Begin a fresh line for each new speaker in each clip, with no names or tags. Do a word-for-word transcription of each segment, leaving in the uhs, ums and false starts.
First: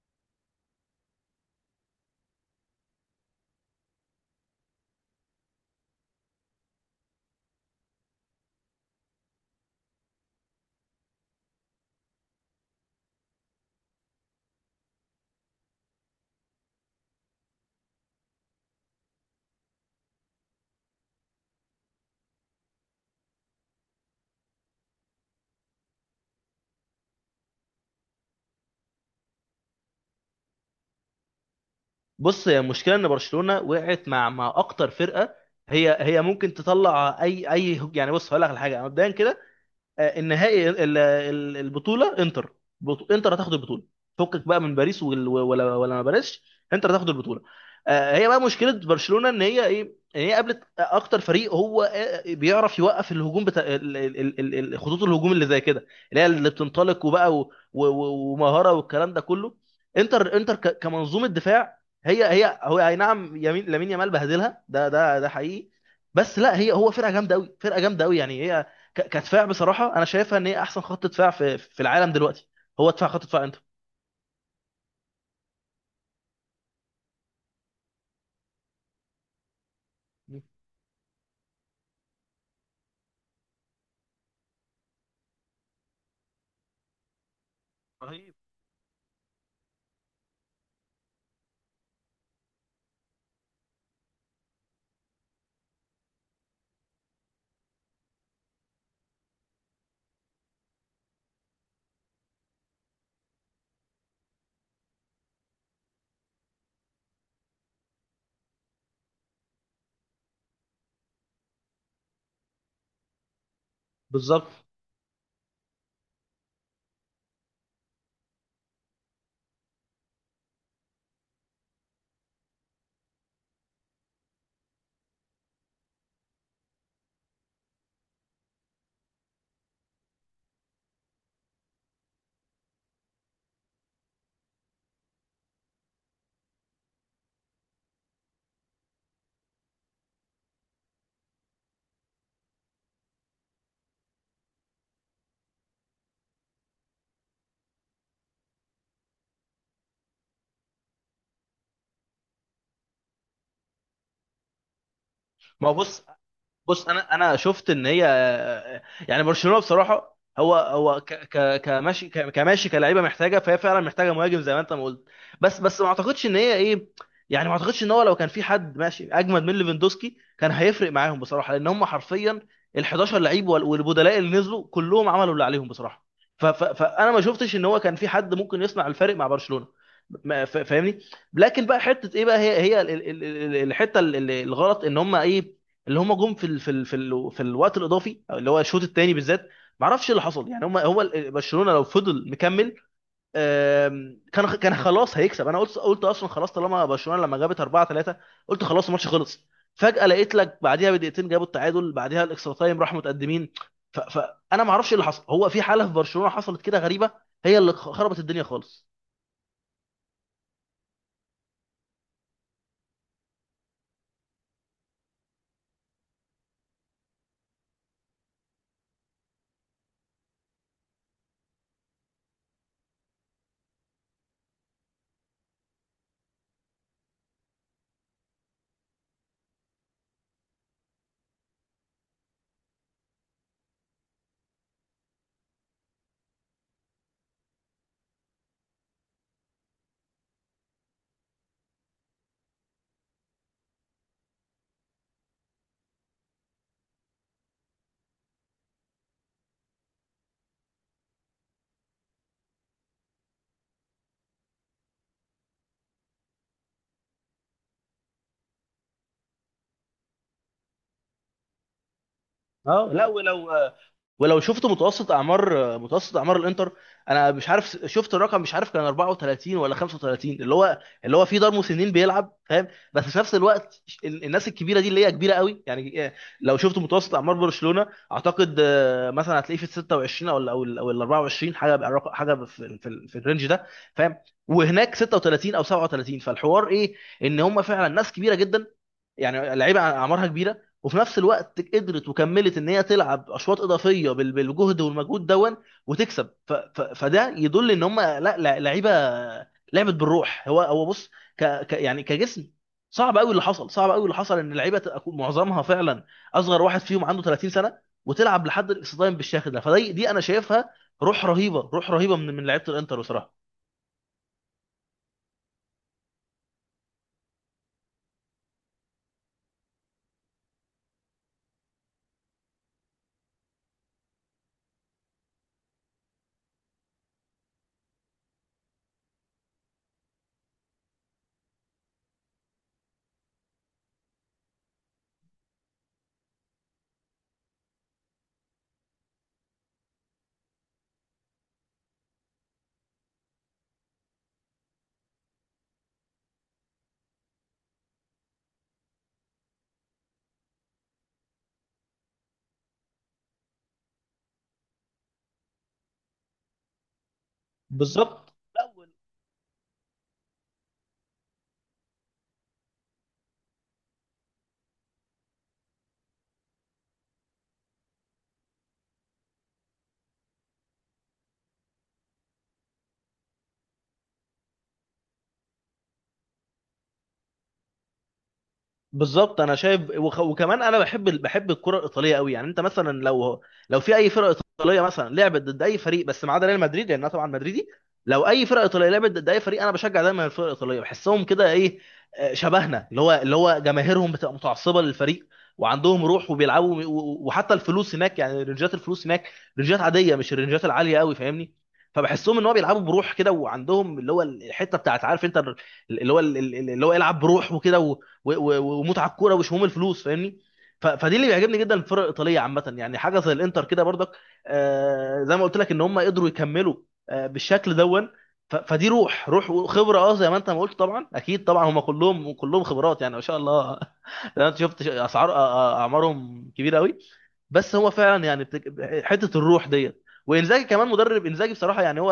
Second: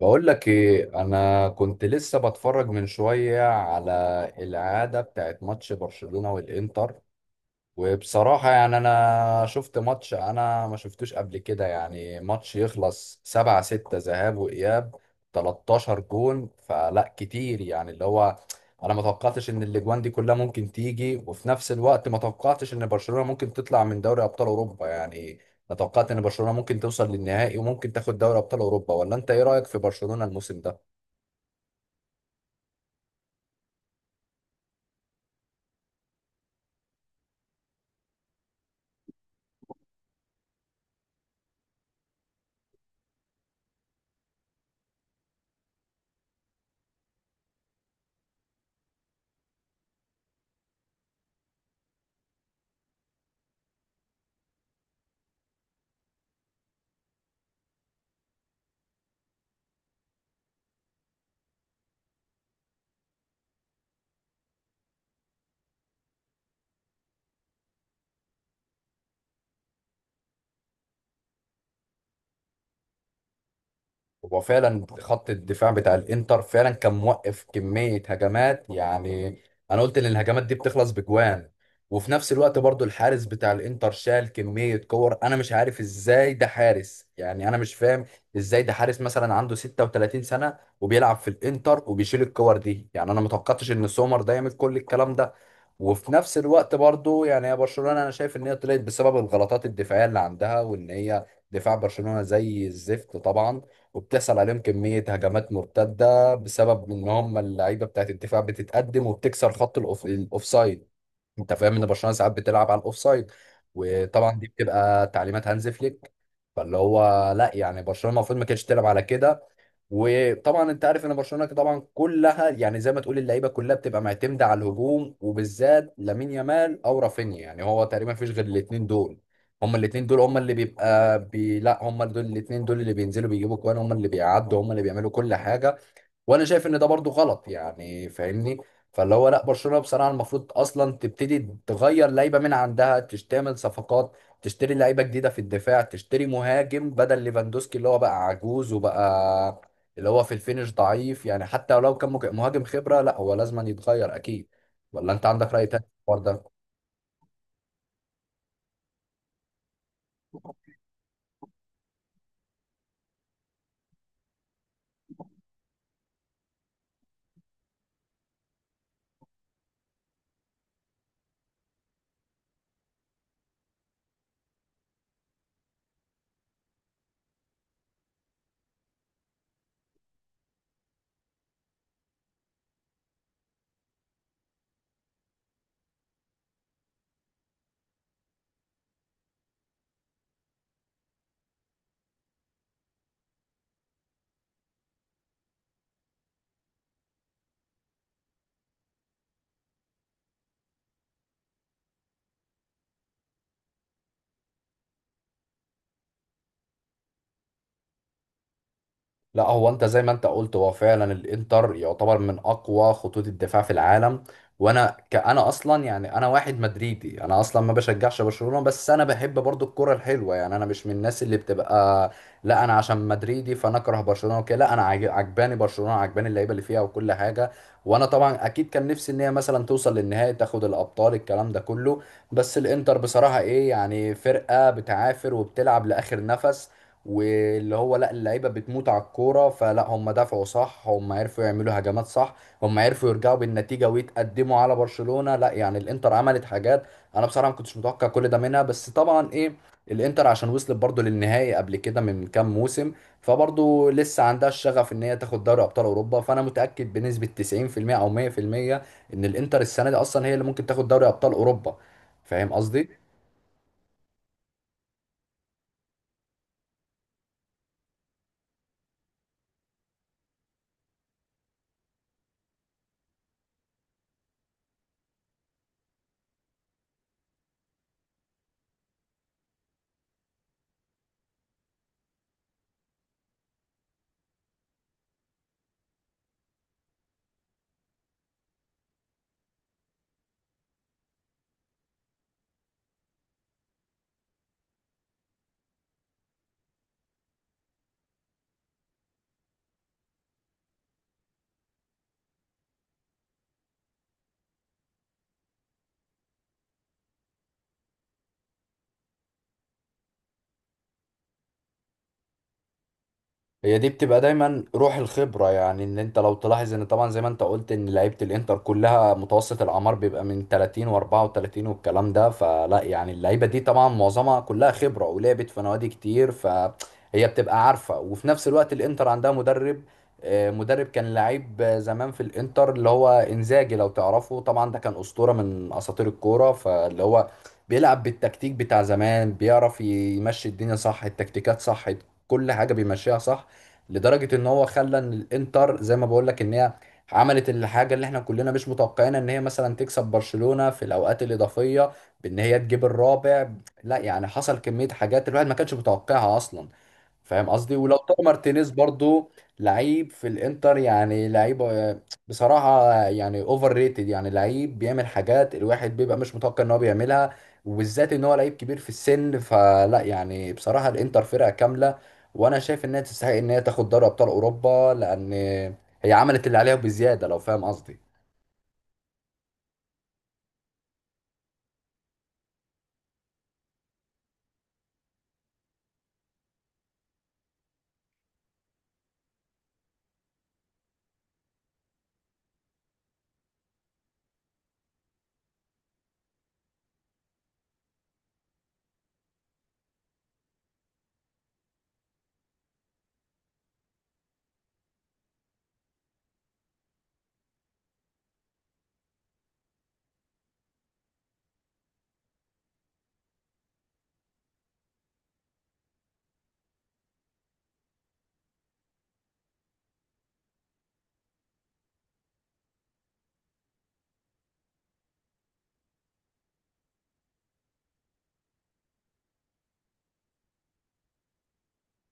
بقول لك ايه، انا كنت لسه بتفرج من شويه على العاده بتاعت ماتش برشلونه والانتر. وبصراحة يعني أنا شفت ماتش أنا ما شفتوش قبل كده، يعني ماتش يخلص سبعة ستة ذهاب وإياب تلتاشر جون فلا، كتير يعني اللي هو أنا ما توقعتش إن الأجوان دي كلها ممكن تيجي، وفي نفس الوقت ما توقعتش إن برشلونة ممكن تطلع من دوري أبطال أوروبا يعني. أنا توقعت إن برشلونة ممكن توصل للنهائي وممكن تاخد دوري أبطال أوروبا، ولا أنت إيه رأيك في برشلونة الموسم ده؟
بص، هي المشكله ان برشلونه وقعت مع مع اكتر فرقه. هي هي ممكن تطلع. اي اي يعني بص هقول لك على حاجه مبدئيا كده. آه، النهائي ال- ال- البطوله انتر. بط- انتر هتاخد البطوله. فكك بقى من باريس وال- ولا ولا ما باريس. انتر هتاخد البطوله. آه، هي بقى مشكله برشلونه ان هي ايه؟ ان هي قابلت اكتر فريق هو آه، بيعرف يوقف الهجوم بتاع ال- ال- ال- ال- خطوط الهجوم اللي زي كده، اللي هي اللي بتنطلق وبقى و- و- و- ومهاره والكلام ده كله. انتر انتر ك- كمنظومه دفاع، هي هي هو، اي نعم، يمين لامين يامال بهدلها، ده ده ده حقيقي. بس لا، هي هو فرقه جامده قوي، فرقه جامده قوي يعني هي ك- كدفاع. بصراحه انا شايفها ان هي احسن خط دفاع في في العالم دلوقتي. هو دفاع، خط دفاع انتر
هو فعلا خط الدفاع بتاع الانتر فعلا كان موقف كمية هجمات يعني، انا قلت ان الهجمات دي بتخلص بجوان. وفي نفس الوقت برضو الحارس بتاع الانتر شال كمية كور، انا مش عارف ازاي ده حارس يعني، انا مش فاهم
رهيب.
ازاي ده حارس مثلا عنده ستة وثلاثين سنة وبيلعب في الانتر وبيشيل الكور دي، يعني انا متوقعتش ان سومر ده يعمل كل الكلام ده. وفي نفس الوقت برضو يعني يا برشلونة، انا شايف ان هي طلعت بسبب الغلطات الدفاعية اللي عندها، وان هي دفاع برشلونة زي الزفت طبعا، وبتحصل عليهم كمية هجمات مرتدة بسبب ان هم اللعيبة بتاعت الدفاع بتتقدم وبتكسر خط الأوف- الاوفسايد. انت فاهم ان برشلونة ساعات بتلعب على الاوفسايد، وطبعا دي
بالظبط.
بتبقى تعليمات هانز فليك. فاللي هو لا يعني برشلونة المفروض ما كانتش تلعب على كده. وطبعا انت عارف ان برشلونه طبعا كلها يعني زي ما تقول اللعيبه كلها بتبقى معتمده على الهجوم، وبالذات لامين يامال او رافينيا، يعني هو تقريبا مفيش غير الاثنين دول. هما الاثنين دول هما اللي بيبقى بي... لا، هما دول، الاثنين دول اللي بينزلوا بيجيبوا كوان، هما اللي بيعدوا، هما اللي بيعملوا كل حاجه. وانا شايف ان ده برضو غلط يعني، فاهمني؟ فاللي هو لا، برشلونه بصراحه المفروض اصلا تبتدي تغير لعيبه من عندها، تش- تعمل صفقات، تشتري لعيبه جديده في الدفاع، تشتري مهاجم بدل ليفاندوسكي اللي هو بقى عجوز وبقى اللي هو في الفينش ضعيف، يعني حتى لو كان مج- مهاجم خبره لا، هو لازم يتغير اكيد. ولا انت عندك راي
ما هو
تاني في
بص،
الحوار ده؟
بص انا انا شفت ان هي يعني برشلونه بصراحه هو هو ك ك كماشي ك- كماشي كلاعيبه محتاجه، فهي فعلا محتاجه مهاجم زي ما انت ما قلت. بس بس ما اعتقدش ان هي ايه، يعني ما اعتقدش ان هو لو كان في حد ماشي اجمد من ليفاندوسكي كان هيفرق معاهم بصراحه، لان هم حرفيا ال احداشر لعيب وال- والبدلاء اللي نزلوا كلهم عملوا اللي عليهم بصراحه. ف ف فانا ما شفتش ان هو كان في حد ممكن يصنع الفرق مع برشلونه، ما- ف- فاهمني. لكن بقى حته ايه بقى، هي هي ال- ال- ال- الحته ال- ال- الغلط ان هم ايه، اللي هم جم في ال... في ال... في, ال... في الوقت الاضافي أو اللي هو الشوط الثاني بالذات. ما اعرفش ايه اللي حصل، يعني هم هو ال- برشلونه لو فضل مكمل آم، كان كان خلاص هيكسب. انا قلت قلت اصلا خلاص طالما برشلونه لما جابت اربعه تلاته، قلت خلاص الماتش خلص. فجاه لقيت لك بعديها بدقيقتين جابوا التعادل، بعديها الاكسترا تايم راحوا متقدمين. ف- فانا ما اعرفش ايه اللي حصل، هو في حاله في برشلونه حصلت كده غريبه هي اللي خربت الدنيا خالص.
لا هو انت زي ما انت قلت، هو فعلا الانتر يعتبر من اقوى خطوط الدفاع في العالم. وانا كأنا اصلا، يعني انا واحد مدريدي، انا اصلا ما بشجعش برشلونة، بس انا بحب برضو الكرة الحلوة، يعني انا مش من الناس اللي بتبقى لا انا عشان مدريدي فانا اكره برشلونة وكده، لا انا عاج- عجباني برشلونة، عجباني اللعيبة اللي فيها وكل حاجة. وانا طبعا اكيد كان نفسي ان هي مثلا توصل للنهائي، تاخد الابطال، الكلام ده كله. بس الانتر بصراحة ايه يعني، فرقة بتعافر وبتلعب لاخر نفس. واللي هو لا، اللعيبه بتموت على الكوره، فلا هم دفعوا صح، هم عرفوا يعملوا هجمات صح، هم عرفوا يرجعوا بالنتيجه ويتقدموا على برشلونه. لا يعني الانتر عملت حاجات انا بصراحه ما كنتش متوقع كل ده منها، بس طبعا ايه، الانتر عشان وصلت برضو للنهائي قبل كده من كام موسم، فبرضو لسه عندها الشغف ان هي تاخد دوري ابطال اوروبا. فانا متاكد بنسبه تسعين في المية او مية في المية ان الانتر السنه دي اصلا هي اللي ممكن تاخد دوري ابطال اوروبا، فاهم قصدي؟
اه، لا، ولو، ولو شفت متوسط اعمار متوسط اعمار الانتر. انا مش عارف، شفت الرقم مش عارف، كان أربعة وثلاثين ولا خمسه وتلاتين، اللي هو اللي هو في دار مسنين بيلعب، فاهم؟ بس في نفس الوقت ال- الناس الكبيره دي اللي هي كبيره قوي يعني إيه، لو شفت متوسط اعمار برشلونه، اعتقد آه، مثلا هتلاقيه في ال سته وعشرين او ال او ال او ال اربعه وعشرين حاجه بقى، الرقم- حاجه في في, ال- في الرينج ده، فاهم؟ وهناك سته وتلاتين او سبعة وثلاثين، فالحوار ايه؟ ان هم فعلا ناس كبيره جدا، يعني لعيبه اعمارها كبيره وفي نفس الوقت قدرت وكملت ان هي تلعب اشواط اضافيه بال- بالجهد والمجهود دون وتكسب. ف ف فده يدل ان هم لا، لا- لعيبه لعبت بالروح. هو هو بص، ك ك يعني كجسم صعب قوي اللي حصل، صعب قوي اللي حصل ان اللعيبه تبقى كو- معظمها فعلا اصغر واحد فيهم عنده تلاتين سنه، وتلعب لحد الاكستايم بالشكل ده. فدي دي انا شايفها روح رهيبه، روح رهيبه من من لعيبه الانتر بصراحه.
هي دي بتبقى دايما روح الخبرة، يعني ان انت لو تلاحظ ان طبعا زي ما انت قلت ان لعيبة الانتر كلها متوسط الاعمار بيبقى من تلاتين و34 والكلام ده، فلا يعني اللعيبة دي طبعا معظمها كلها خبرة ولعبت في نوادي كتير، فهي بتبقى عارفة. وفي نفس الوقت الانتر عندها مدرب، آه، مدرب كان لعيب آه، زمان في الانتر اللي هو انزاجي لو تعرفه طبعا، ده كان اسطورة من اساطير الكورة. فاللي هو بيلعب بالتكتيك بتاع زمان، بيعرف يمشي الدنيا صح، التكتيكات صح، كل حاجة بيمشيها صح. لدرجه ان هو خلى ان الانتر زي ما بقول لك ان هي عملت الحاجه اللي احنا كلنا مش متوقعينها، ان هي مثلا تكسب برشلونه في الاوقات الاضافيه بان هي تجيب الرابع. لا يعني حصل كميه حاجات الواحد ما كانش متوقعها اصلا، فاهم قصدي؟ ولو طار
بالظبط.
مارتينيز برضو، لعيب في الانتر يعني، لعيب آه، بصراحة يعني اوفر ريتد، يعني لعيب بيعمل حاجات الواحد بيبقى مش متوقع ان هو بيعملها، وبالذات ان هو لعيب كبير في السن. فلا يعني بصراحة الانتر فرقة كاملة، وانا شايف انها تستحق ان هي تاخد دوري ابطال اوروبا، لان هي عملت اللي عليها بزيادة لو فاهم قصدي.
بالظبط، انا شايف وخ... وكمان انا بحب ال- بحب الكره الايطاليه قوي. يعني انت مثلا لو، لو في اي فرقه ايطاليه مثلا لعبت ضد اي فريق، بس ما عدا ريال مدريد لان انا طبعا مدريدي، لو اي فرقه ايطاليه لعبت ضد اي فريق انا بشجع دايما الفرقه الايطاليه. بحسهم كده ايه، آه، شبهنا. اللي هو اللي هو جماهيرهم بتبقى متعصبه للفريق، وعندهم روح وبيلعبوا، و- و- وحتى الفلوس هناك يعني، رنجات الفلوس هناك رنجات عاديه، مش الرنجات العاليه قوي، فاهمني؟ فبحسهم ان هو بيلعبوا بروح كده، وعندهم اللي هو الحته بتاعت، عارف انت، اللي هو اللي هو يلعب بروح وكده و- و- ومتعه الكوره وشموم الفلوس، فاهمني؟ ف- فدي اللي بيعجبني جدا، الفرق الايطاليه عامه، يعني حاجه زي الانتر كده برضك، آه، زي ما قلت لك ان هم قدروا يكملوا آه، بالشكل دون. ف- فدي روح، روح وخبره. اه، زي ما انت ما قلت، طبعا اكيد، طبعا هم كلهم كلهم خبرات يعني، ما شاء الله. انا شفت اسعار أ- أ- اعمارهم كبيره قوي. بس هو فعلا يعني بتك... حته الروح ديت. وانزاجي كمان، مدرب انزاجي بصراحه، يعني هو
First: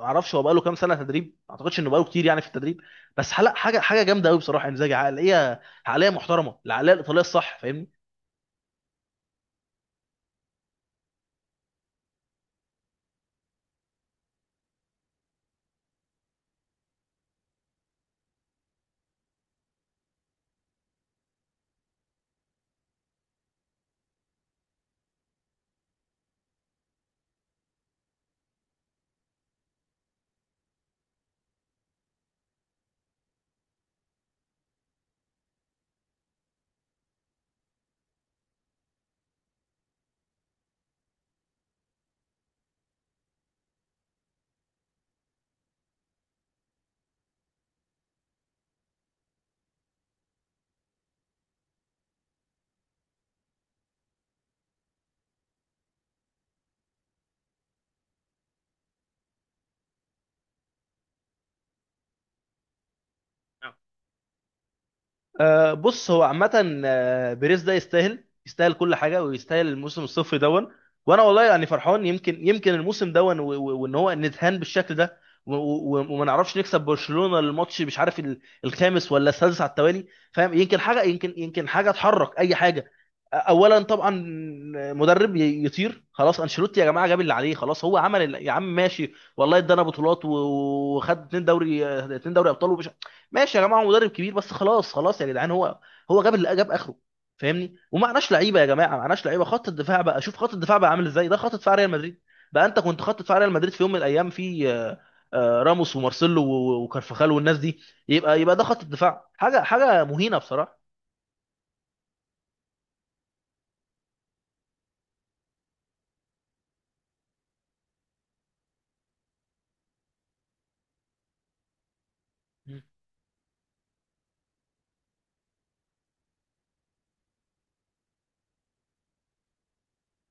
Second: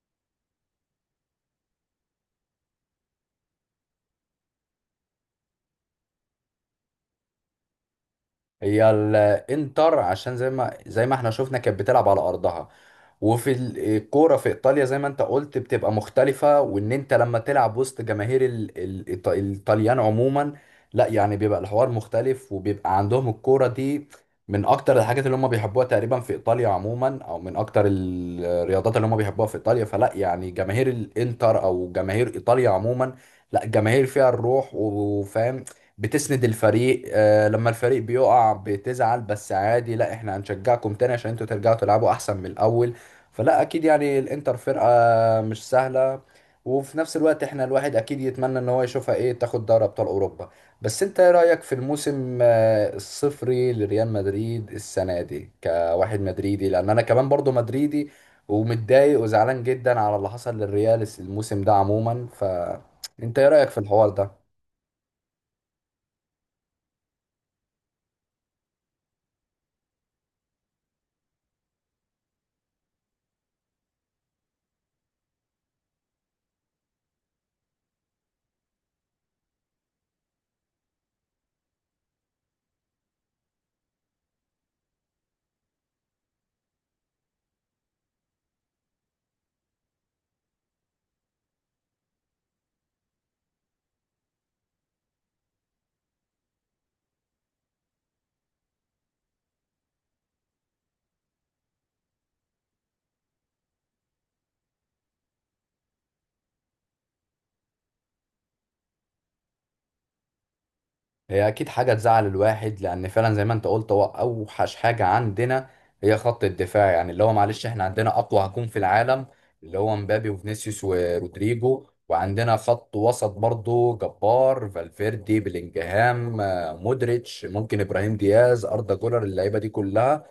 ما اعرفش هو بقاله كام سنه تدريب، ما اعتقدش انه بقاله كتير يعني في التدريب، بس حلق حاجه، حاجه جامده قوي بصراحه انزاجي. عقليه عقليه محترمه، العقليه الايطاليه الصح، فاهمني؟
هي الانتر عشان زي ما زي ما احنا شفنا كانت بتلعب على ارضها، وفي ال- الكوره في ايطاليا زي ما انت قلت بتبقى مختلفه، وان انت لما تلعب وسط جماهير ال- ال- الإيط- الايطاليان عموما، لا يعني بيبقى الحوار مختلف، وبيبقى عندهم الكوره دي من اكتر الحاجات اللي هم بيحبوها تقريبا في ايطاليا عموما، او من اكتر ال- الرياضات اللي هم بيحبوها في ايطاليا. فلا يعني جماهير الانتر او جماهير ايطاليا عموما، لا جماهير فيها الروح وفاهم، بتسند الفريق. آه، لما الفريق بيقع بتزعل بس عادي، لا احنا هنشجعكم تاني عشان انتوا ترجعوا تلعبوا احسن من الاول. فلا اكيد يعني الانتر فرقة مش سهلة، وفي نفس الوقت احنا الواحد اكيد يتمنى ان هو يشوفها ايه تاخد دوري ابطال اوروبا. بس انت ايه رأيك في الموسم آه، الصفري لريال مدريد السنة دي كواحد مدريدي، لان انا كمان برضو مدريدي ومتضايق وزعلان جدا على اللي حصل للريال الموسم ده عموما، فانت ايه رأيك في الحوار ده؟
آه، بص، هو عامة آه، بيريز ده يستاهل، يستاهل كل حاجة، ويستاهل الموسم الصفري دون. وأنا والله يعني فرحان، يمكن يمكن الموسم دون و- و- وإن هو نتهان بالشكل ده، و- و- وما نعرفش نكسب برشلونة الماتش، مش عارف ال- الخامس ولا السادس على التوالي، فاهم؟ يمكن حاجة، يمكن يمكن حاجة تحرك أي حاجة. آه، أولا طبعا، مدرب ي- يطير خلاص. أنشيلوتي يا جماعة جاب اللي عليه، خلاص، هو عمل اللي- يا عم ماشي، والله ادانا بطولات و- وخد اتنين دوري آه، اتنين دوري أبطال، ومش ماشي يا جماعه. هو مدرب كبير بس خلاص، خلاص يا جدعان، هو هو جاب اللي جاب اخره، فاهمني؟ ومعناش لعيبه يا جماعه، معناش لعيبه. خط الدفاع بقى، شوف خط الدفاع بقى عامل ازاي، ده خط دفاع ريال مدريد بقى. انت كنت خط دفاع ريال مدريد في يوم من الايام في آه، آه، راموس ومارسيلو و- و- وكارفاخال والناس دي، يبقى يبقى ده خط الدفاع، حاجه حاجه مهينه بصراحه.
هي اكيد حاجه تزعل الواحد، لان فعلا زي ما انت قلت هو اوحش حاجه عندنا هي خط الدفاع. يعني اللي هو معلش احنا عندنا اقوى هجوم في العالم، اللي هو مبابي وفينيسيوس ورودريجو، وعندنا
مم.
خط وسط برضو جبار، فالفيردي، بلينجهام، آه، مودريتش، ممكن ابراهيم دياز، اردا جولر، اللعيبه دي كلها.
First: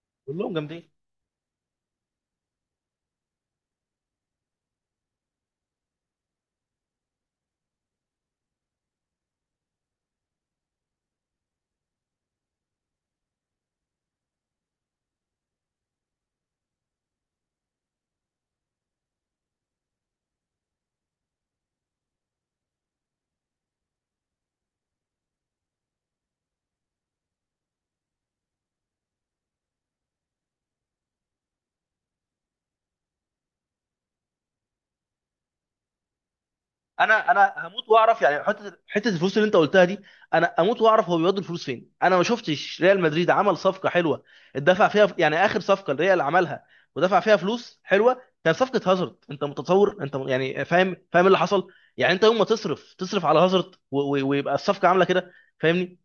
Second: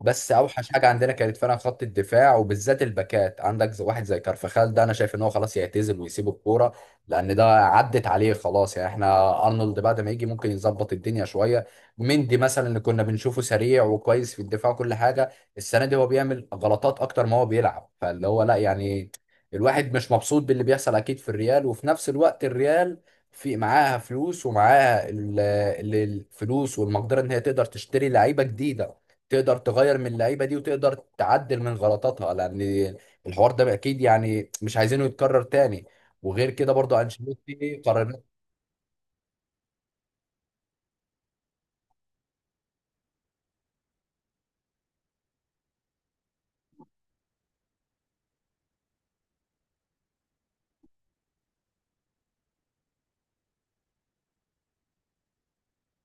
بس
كلهم
اوحش حاجه
جامدين.
عندنا كانت فعلا خط الدفاع، وبالذات الباكات. عندك زي- واحد زي كارفخال ده انا شايف ان هو خلاص يعتزل ويسيب الكوره، لان ده عدت عليه خلاص. يعني احنا ارنولد بعد ما يجي ممكن يظبط الدنيا شويه، مندي مثلا اللي كنا بنشوفه سريع وكويس في الدفاع وكل حاجه، السنه دي هو بيعمل غلطات اكتر ما هو بيلعب. فاللي هو لا يعني الواحد مش مبسوط باللي بيحصل اكيد في الريال. وفي نفس الوقت الريال في معاها فلوس، ومعاها ال- ال- الفلوس والمقدره ان هي تقدر تشتري لعيبه جديده، تقدر تغير من اللعيبه دي وتقدر تعدل من غلطاتها، لان الحوار ده اكيد يعني مش عايزينه يتكرر تاني. وغير كده برضو
انا انا
انشيلوتي
هموت واعرف
قرارات.
يعني، حته حته الفلوس اللي انت قلتها دي، انا اموت واعرف هو بيودي الفلوس فين. انا ما شفتش ريال مدريد عمل صفقه حلوه اتدفع فيها، يعني اخر صفقه الريال عملها ودفع فيها فلوس حلوه كان صفقه هازارد. انت متصور، انت م- يعني فاهم، فاهم اللي حصل يعني. انت يوم ما تصرف تصرف على هازارد و- و- ويبقى الصفقه عامله كده، فاهمني؟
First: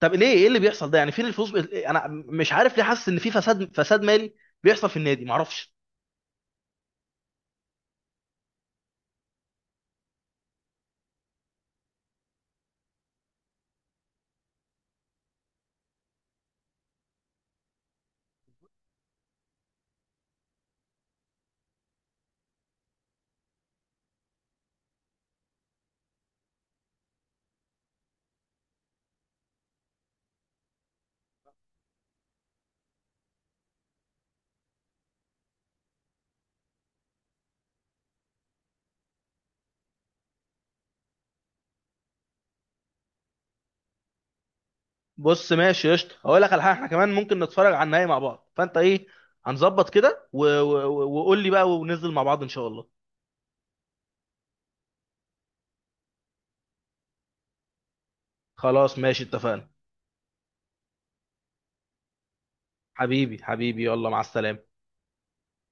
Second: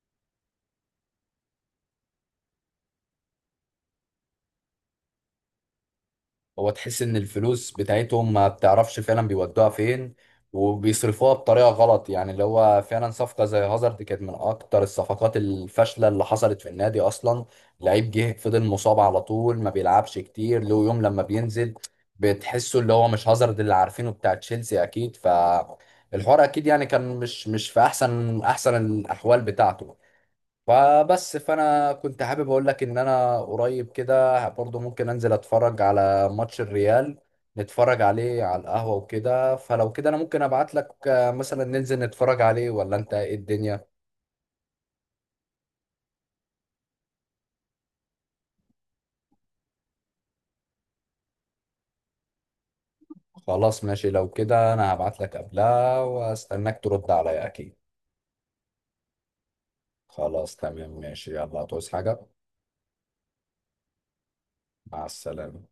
طب ليه؟ ايه اللي بيحصل ده يعني؟ فين الفلوس؟ انا مش عارف، ليه حاسس ان في فساد، فساد مالي بيحصل في النادي، معرفش.
هو تحس ان الفلوس بتاعتهم ما بتعرفش فعلا بيودوها فين، وبيصرفوها بطريقه غلط، يعني اللي هو فعلا صفقه زي هازارد كانت من اكتر الصفقات الفاشله اللي حصلت في النادي اصلا. لعيب جه فضل مصاب على طول، ما بيلعبش كتير، له يوم لما بينزل بتحسه اللي هو مش هازارد اللي عارفينه بتاع تشيلسي اكيد. ف الحوار اكيد يعني كان مش مش في احسن احسن الاحوال بتاعته. فبس فانا كنت حابب اقول لك ان انا قريب كده برضو، ممكن انزل اتفرج على ماتش الريال، نتفرج عليه على القهوة وكده. فلو كده انا ممكن ابعت لك آه، مثلا ننزل نتفرج عليه، ولا انت ايه الدنيا؟
بص ماشي قشطه، هقول لك على حاجه، احنا كمان ممكن نتفرج على النهائي مع بعض، فانت ايه؟ هنظبط كده و- و- و- وقول لي بقى وننزل مع بعض ان شاء الله.
خلاص ماشي، لو كده انا هبعت لك قبلها واستناك ترد عليا اكيد.
خلاص ماشي، اتفقنا.
خلاص تمام ماشي، يلا هتعوز حاجة؟
حبيبي حبيبي، يلا مع السلامه.
مع السلامة.